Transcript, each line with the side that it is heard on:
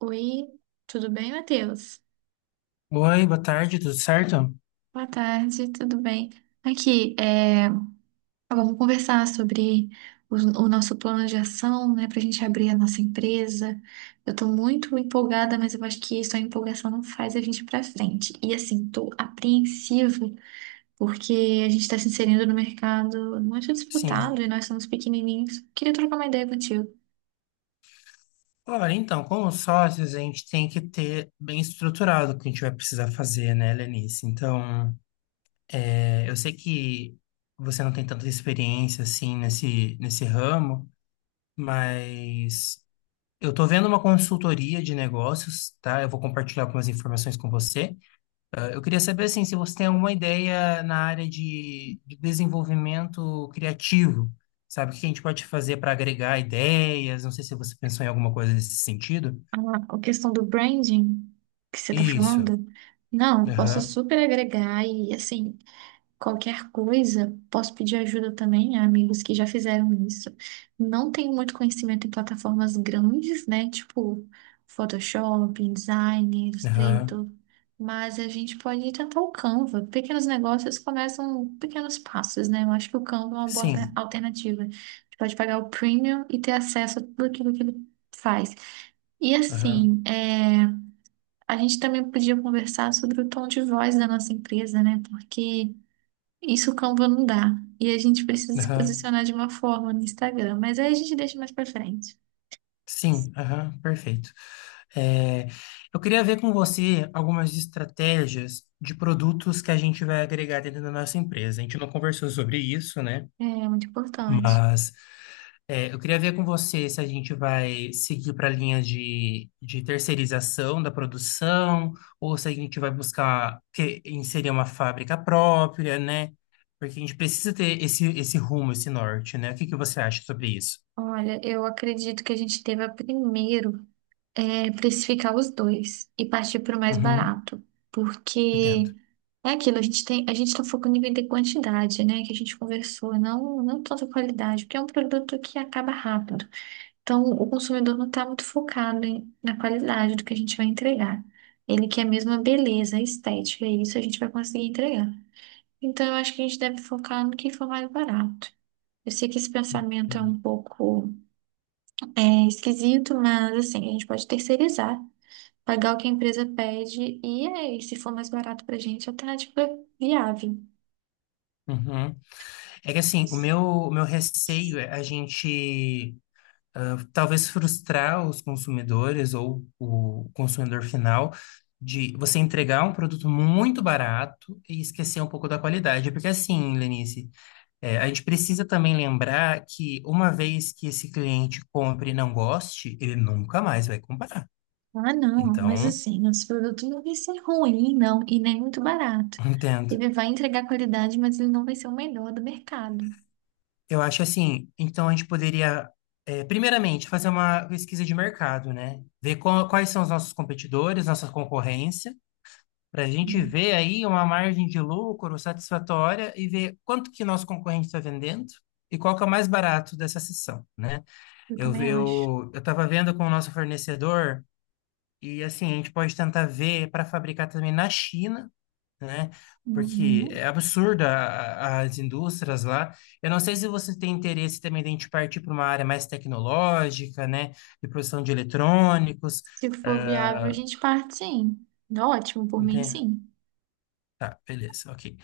right: Oi, tudo bem, Matheus?
left: Oi, boa tarde, tudo certo?
right: Boa tarde, tudo bem? Aqui, agora vamos conversar sobre o, o nosso plano de ação, né, para a gente abrir a nossa empresa. Eu estou muito empolgada, mas eu acho que só a empolgação não faz a gente ir para frente. E assim, estou apreensiva porque a gente está se inserindo no mercado muito disputado
left: Sim.
right: e nós somos pequenininhos. Queria trocar uma ideia contigo.
left: Olha, então, como sócios, a gente tem que ter bem estruturado o que a gente vai precisar fazer, né, Lenice? Então, eu sei que você não tem tanta experiência, assim, nesse ramo, mas eu tô vendo uma consultoria de negócios, tá? Eu vou compartilhar algumas informações com você. Eu queria saber assim, se você tem alguma ideia na área de desenvolvimento criativo, sabe? O que a gente pode fazer para agregar ideias? Não sei se você pensou em alguma coisa nesse sentido.
right: A a questão do branding que você está
left: Isso.
right: falando, não, posso
left: Aham.
right: super agregar e, assim, qualquer coisa, posso pedir ajuda também a amigos que já fizeram isso. Não tenho muito conhecimento em plataformas grandes, né, tipo Photoshop, InDesign,
left: Aham.
right: Illustrator, mas a gente pode tentar o Canva. Pequenos negócios começam pequenos passos, né? Eu acho que o Canva é uma boa
left: Sim.
right: alternativa. A gente pode pagar o premium e ter acesso a tudo aquilo que ele faz. E
left: Aham.
right: assim, a gente também podia conversar sobre o tom de voz da nossa empresa, né? Porque isso o Canva não dá. E a gente precisa se
left: Aham.
right: posicionar de uma forma no Instagram. Mas aí a gente deixa mais pra frente.
left: Sim. Aham. Perfeito. É, eu queria ver com você algumas estratégias de produtos que a gente vai agregar dentro da nossa empresa. A gente não conversou sobre isso, né?
right: É muito importante.
left: Mas eu queria ver com você se a gente vai seguir para a linha de terceirização da produção, ou se a gente vai buscar inserir uma fábrica própria, né? Porque a gente precisa ter esse rumo, esse norte, né? O que que você acha sobre isso?
right: Olha, eu acredito que a gente deva primeiro precificar os dois e partir para o mais
left: Uhum,
right: barato.
left: entendo.
right: Porque é aquilo, a gente tem, a gente está focando em vender quantidade, né? Que a gente conversou, não, não tanta qualidade, porque é um produto que acaba rápido. Então, o consumidor não está muito focado em- na qualidade do que a gente vai entregar. Ele quer mesmo a beleza, a estética, e isso a gente vai conseguir entregar. Então, eu acho que a gente deve focar no que for mais barato. Eu sei que esse pensamento é
left: Entendo.
right: um pouco esquisito, mas assim, a gente pode terceirizar, pagar o que a empresa pede, e aí, se for mais barato para a gente, a alternativa é viável.
left: Uhum. É que assim, o meu receio é a gente talvez frustrar os consumidores ou o consumidor final de você entregar um produto muito barato e esquecer um pouco da qualidade. Porque assim, Lenice, a gente precisa também lembrar que uma vez que esse cliente compre e não goste, ele nunca mais vai comprar.
right: Ah, não, mas
left: Então,
right: assim, os produtos não vai ser ruim, não, e nem muito barato.
left: entendo.
right: Ele vai entregar qualidade, mas ele não vai ser o melhor do mercado.
left: Eu acho assim, então a gente poderia primeiramente, fazer uma pesquisa de mercado, né? Ver quais são os nossos competidores, nossa concorrência, para a
right: É,
left: gente ver aí uma margem de lucro satisfatória e ver quanto que nosso concorrente está vendendo e qual que é o mais barato dessa sessão, né?
right: eu
left: Eu
right: também acho.
left: eu eu estava vendo com o nosso fornecedor e assim a gente pode tentar ver para fabricar também na China, né? Porque
right: Uhum.
left: é absurda as indústrias lá. Eu não sei se você tem interesse também de a gente partir para uma área mais tecnológica, né? De produção de eletrônicos.
right: Se for viável, a
left: ah,
right: gente parte sim. Tá. Ótimo, por mim,
left: né?
right: sim.
left: Tá, beleza, ok.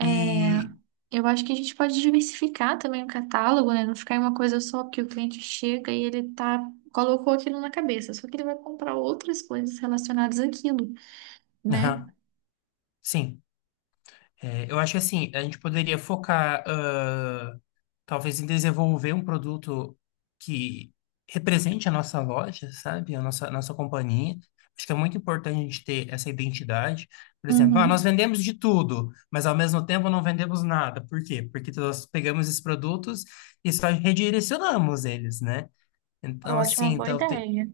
right: É,
left: E
right: eu acho que a gente pode diversificar também o catálogo, né? Não ficar em uma coisa só, porque o cliente chega e ele tá, colocou aquilo na cabeça, só que ele vai comprar outras coisas relacionadas àquilo, né?
left: Aham, Sim. Eu acho que assim, a gente poderia focar, talvez, em desenvolver um produto que represente a nossa loja, sabe? Nossa companhia. Acho que é muito importante a gente ter essa identidade. Por exemplo, nós
right: Uhum.
left: vendemos de tudo, mas ao mesmo tempo não vendemos nada. Por quê? Porque nós pegamos esses produtos e só redirecionamos eles, né?
right: Eu
left: Então,
right: acho uma
left: assim,
right: boa ideia.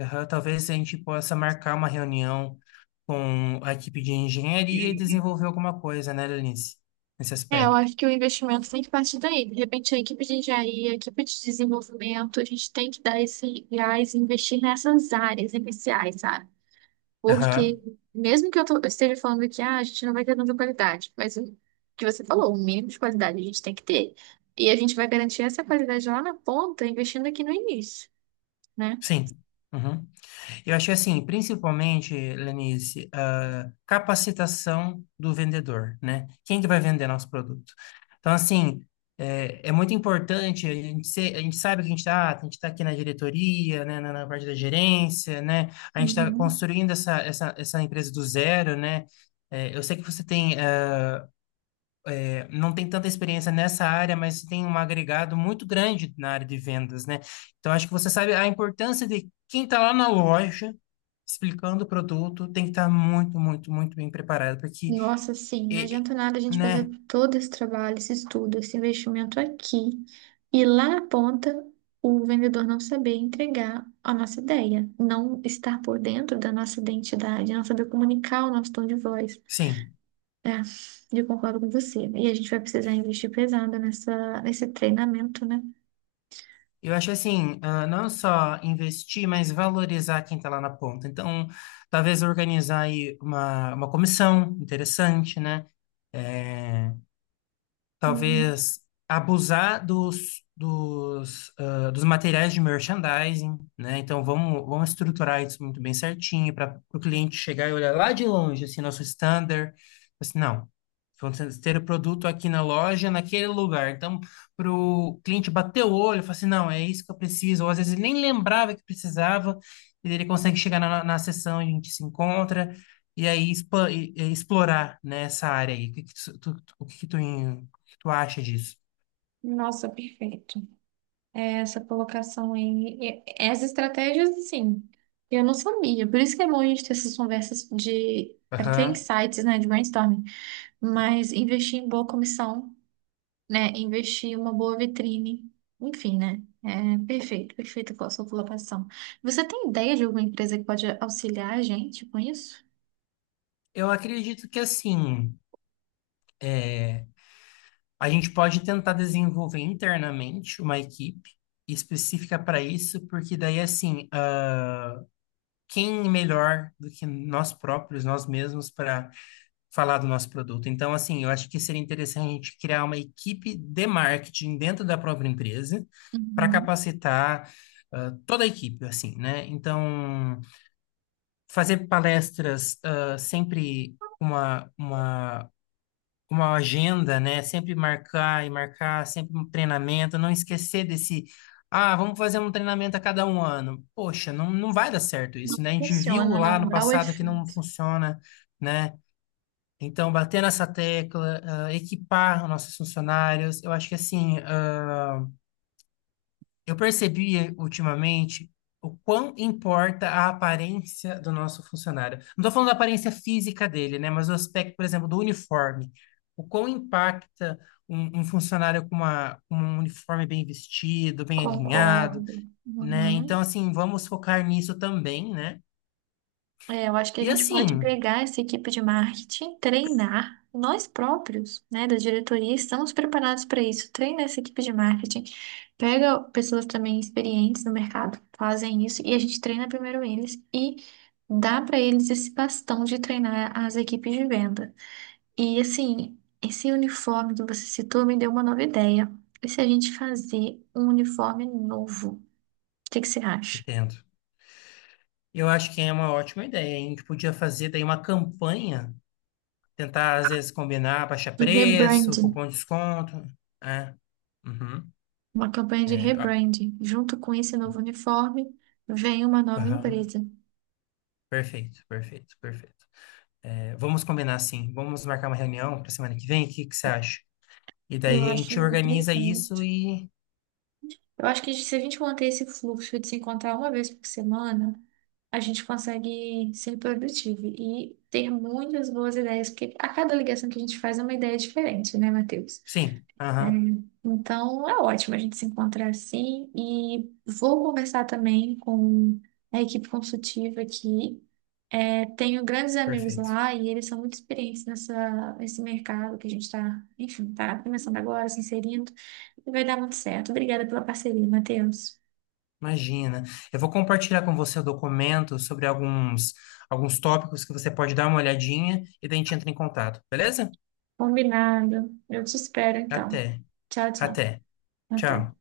left: aham. Talvez a gente possa marcar uma reunião com a equipe de engenharia e desenvolver alguma coisa, né, Lenice? Nesse
right: É, eu
left: aspecto.
right: acho que o investimento tem que partir daí. De repente, a equipe de engenharia, a equipe de desenvolvimento, a gente tem que dar esse gás e investir nessas áreas iniciais, sabe? Porque,
left: Aham,
right: mesmo que eu esteja falando que ah, a gente não vai ter tanta qualidade, mas o que você falou, o mínimo de qualidade a gente tem que ter. E a gente vai garantir essa qualidade lá na ponta, investindo aqui no início, né?
left: Sim. Uhum. Eu achei assim, principalmente, Lenice, capacitação do vendedor, né? Quem que vai vender nosso produto? Então, assim, é muito importante, a gente, a gente sabe que a gente está aqui na diretoria, né? Na parte da gerência, né? A gente está
right: Uhum.
left: construindo essa empresa do zero, né? Eu sei que você tem não tem tanta experiência nessa área, mas tem um agregado muito grande na área de vendas, né? Então, acho que você sabe a importância de quem está lá na loja explicando o produto tem que estar muito, muito, muito bem preparado, porque,
right: Nossa, sim, não
left: e-
right: adianta nada a gente fazer
left: né?
right: todo esse trabalho, esse estudo, esse investimento aqui e lá na ponta o vendedor não saber entregar a nossa ideia, não estar por dentro da nossa identidade, não saber comunicar o nosso tom de voz.
left: Sim.
right: É, eu concordo com você. E a gente vai precisar investir pesado nesse treinamento, né?
left: Eu acho assim, não só investir, mas valorizar quem está lá na ponta. Então, talvez organizar aí uma comissão interessante, né? É,
right: Uhum.
left: talvez abusar dos materiais de merchandising, né? Então vamos estruturar isso muito bem certinho para o cliente chegar e olhar lá de longe, assim, nosso standard. Assim, não, vamos ter o produto aqui na loja, naquele lugar. Então, para o cliente bater o olho, falar assim, não, é isso que eu preciso. Ou às vezes ele nem lembrava que precisava, e ele consegue chegar na sessão, a gente se encontra. E aí, explorar, né, essa área aí. O que que Tu acha disso?
right: Nossa, perfeito. É, essa colocação aí. É, as estratégias, assim, eu não sabia. Por isso que é bom a gente ter essas conversas de. Para ter
left: Aham.
right: insights, né, de brainstorming. Mas investir em boa comissão, né? Investir em uma boa vitrine. Enfim, né? É perfeito, perfeito com a sua colocação. Você tem ideia de alguma empresa que pode auxiliar a gente com isso?
left: Eu acredito que assim, a gente pode tentar desenvolver internamente uma equipe específica para isso, porque daí assim, quem melhor do que nós próprios, nós mesmos, para falar do nosso produto? Então, assim, eu acho que seria interessante a gente criar uma equipe de marketing dentro da própria empresa para
right: Uhum.
left: capacitar toda a equipe, assim, né? Então, fazer palestras sempre uma agenda, né? Sempre marcar e marcar, sempre um treinamento, não esquecer desse, vamos fazer um treinamento a cada um ano. Poxa, não vai dar certo
right: Não
left: isso, né? A gente viu
right: funciona,
left: lá
right: não.
left: no
right: Dá o
left: passado que não
right: efeito.
left: funciona, né? Então, bater nessa tecla, equipar os nossos funcionários, eu acho que assim, eu percebi ultimamente o quão importa a aparência do nosso funcionário. Não estou falando da aparência física dele, né? Mas o aspecto, por exemplo, do uniforme. O quão impacta um funcionário com com um uniforme bem vestido, bem alinhado,
right: Concordo.
left: né? Então,
right: Uhum.
left: assim, vamos focar nisso também, né?
right: É, eu acho que a
left: E
right: gente pode
left: assim,
right: pegar essa equipe de marketing, treinar nós próprios, né, da diretoria, estamos preparados para isso. Treina essa equipe de marketing, pega pessoas também experientes no mercado, fazem isso e a gente treina primeiro eles e dá para eles esse bastão de treinar as equipes de venda. E assim, esse uniforme que você citou me deu uma nova ideia. E se a gente fazer um uniforme novo? O que que você acha?
left: entendo. Eu acho que é uma ótima ideia, hein? A gente podia fazer daí uma campanha, tentar às vezes combinar, baixar
right: De
left: preço,
right: rebranding.
left: cupom de desconto, né? Uhum.
right: Uma campanha de
left: É, ah,
right: rebranding. Junto com esse novo uniforme, vem uma nova
left: aham.
right: empresa.
left: Perfeito, perfeito, perfeito. Vamos combinar assim, vamos marcar uma reunião para semana que vem, o que que você acha? E
right: Eu
left: daí a gente
right: acho
left: organiza
right: perfeito.
left: isso e.
right: Eu acho que se a gente manter esse fluxo de se encontrar uma vez por semana, a gente consegue ser produtivo e ter muitas boas ideias, porque a cada ligação que a gente faz é uma ideia diferente, né, Matheus?
left: Sim,
right: É,
left: aham,
right: então é ótimo a gente se encontrar assim e vou conversar também com a equipe consultiva aqui. É, tenho grandes amigos
left: perfeito.
right: lá e eles são muito experientes nessa, nesse mercado que a gente está, enfim, tá começando agora, se inserindo. E vai dar muito certo. Obrigada pela parceria, Matheus.
left: Imagina. Eu vou compartilhar com você o documento sobre alguns tópicos que você pode dar uma olhadinha e daí a gente entra em contato, beleza?
right: Combinado. Eu te espero, então.
left: Até,
right: Tchau, tchau.
left: até.
right: Até.
left: Tchau.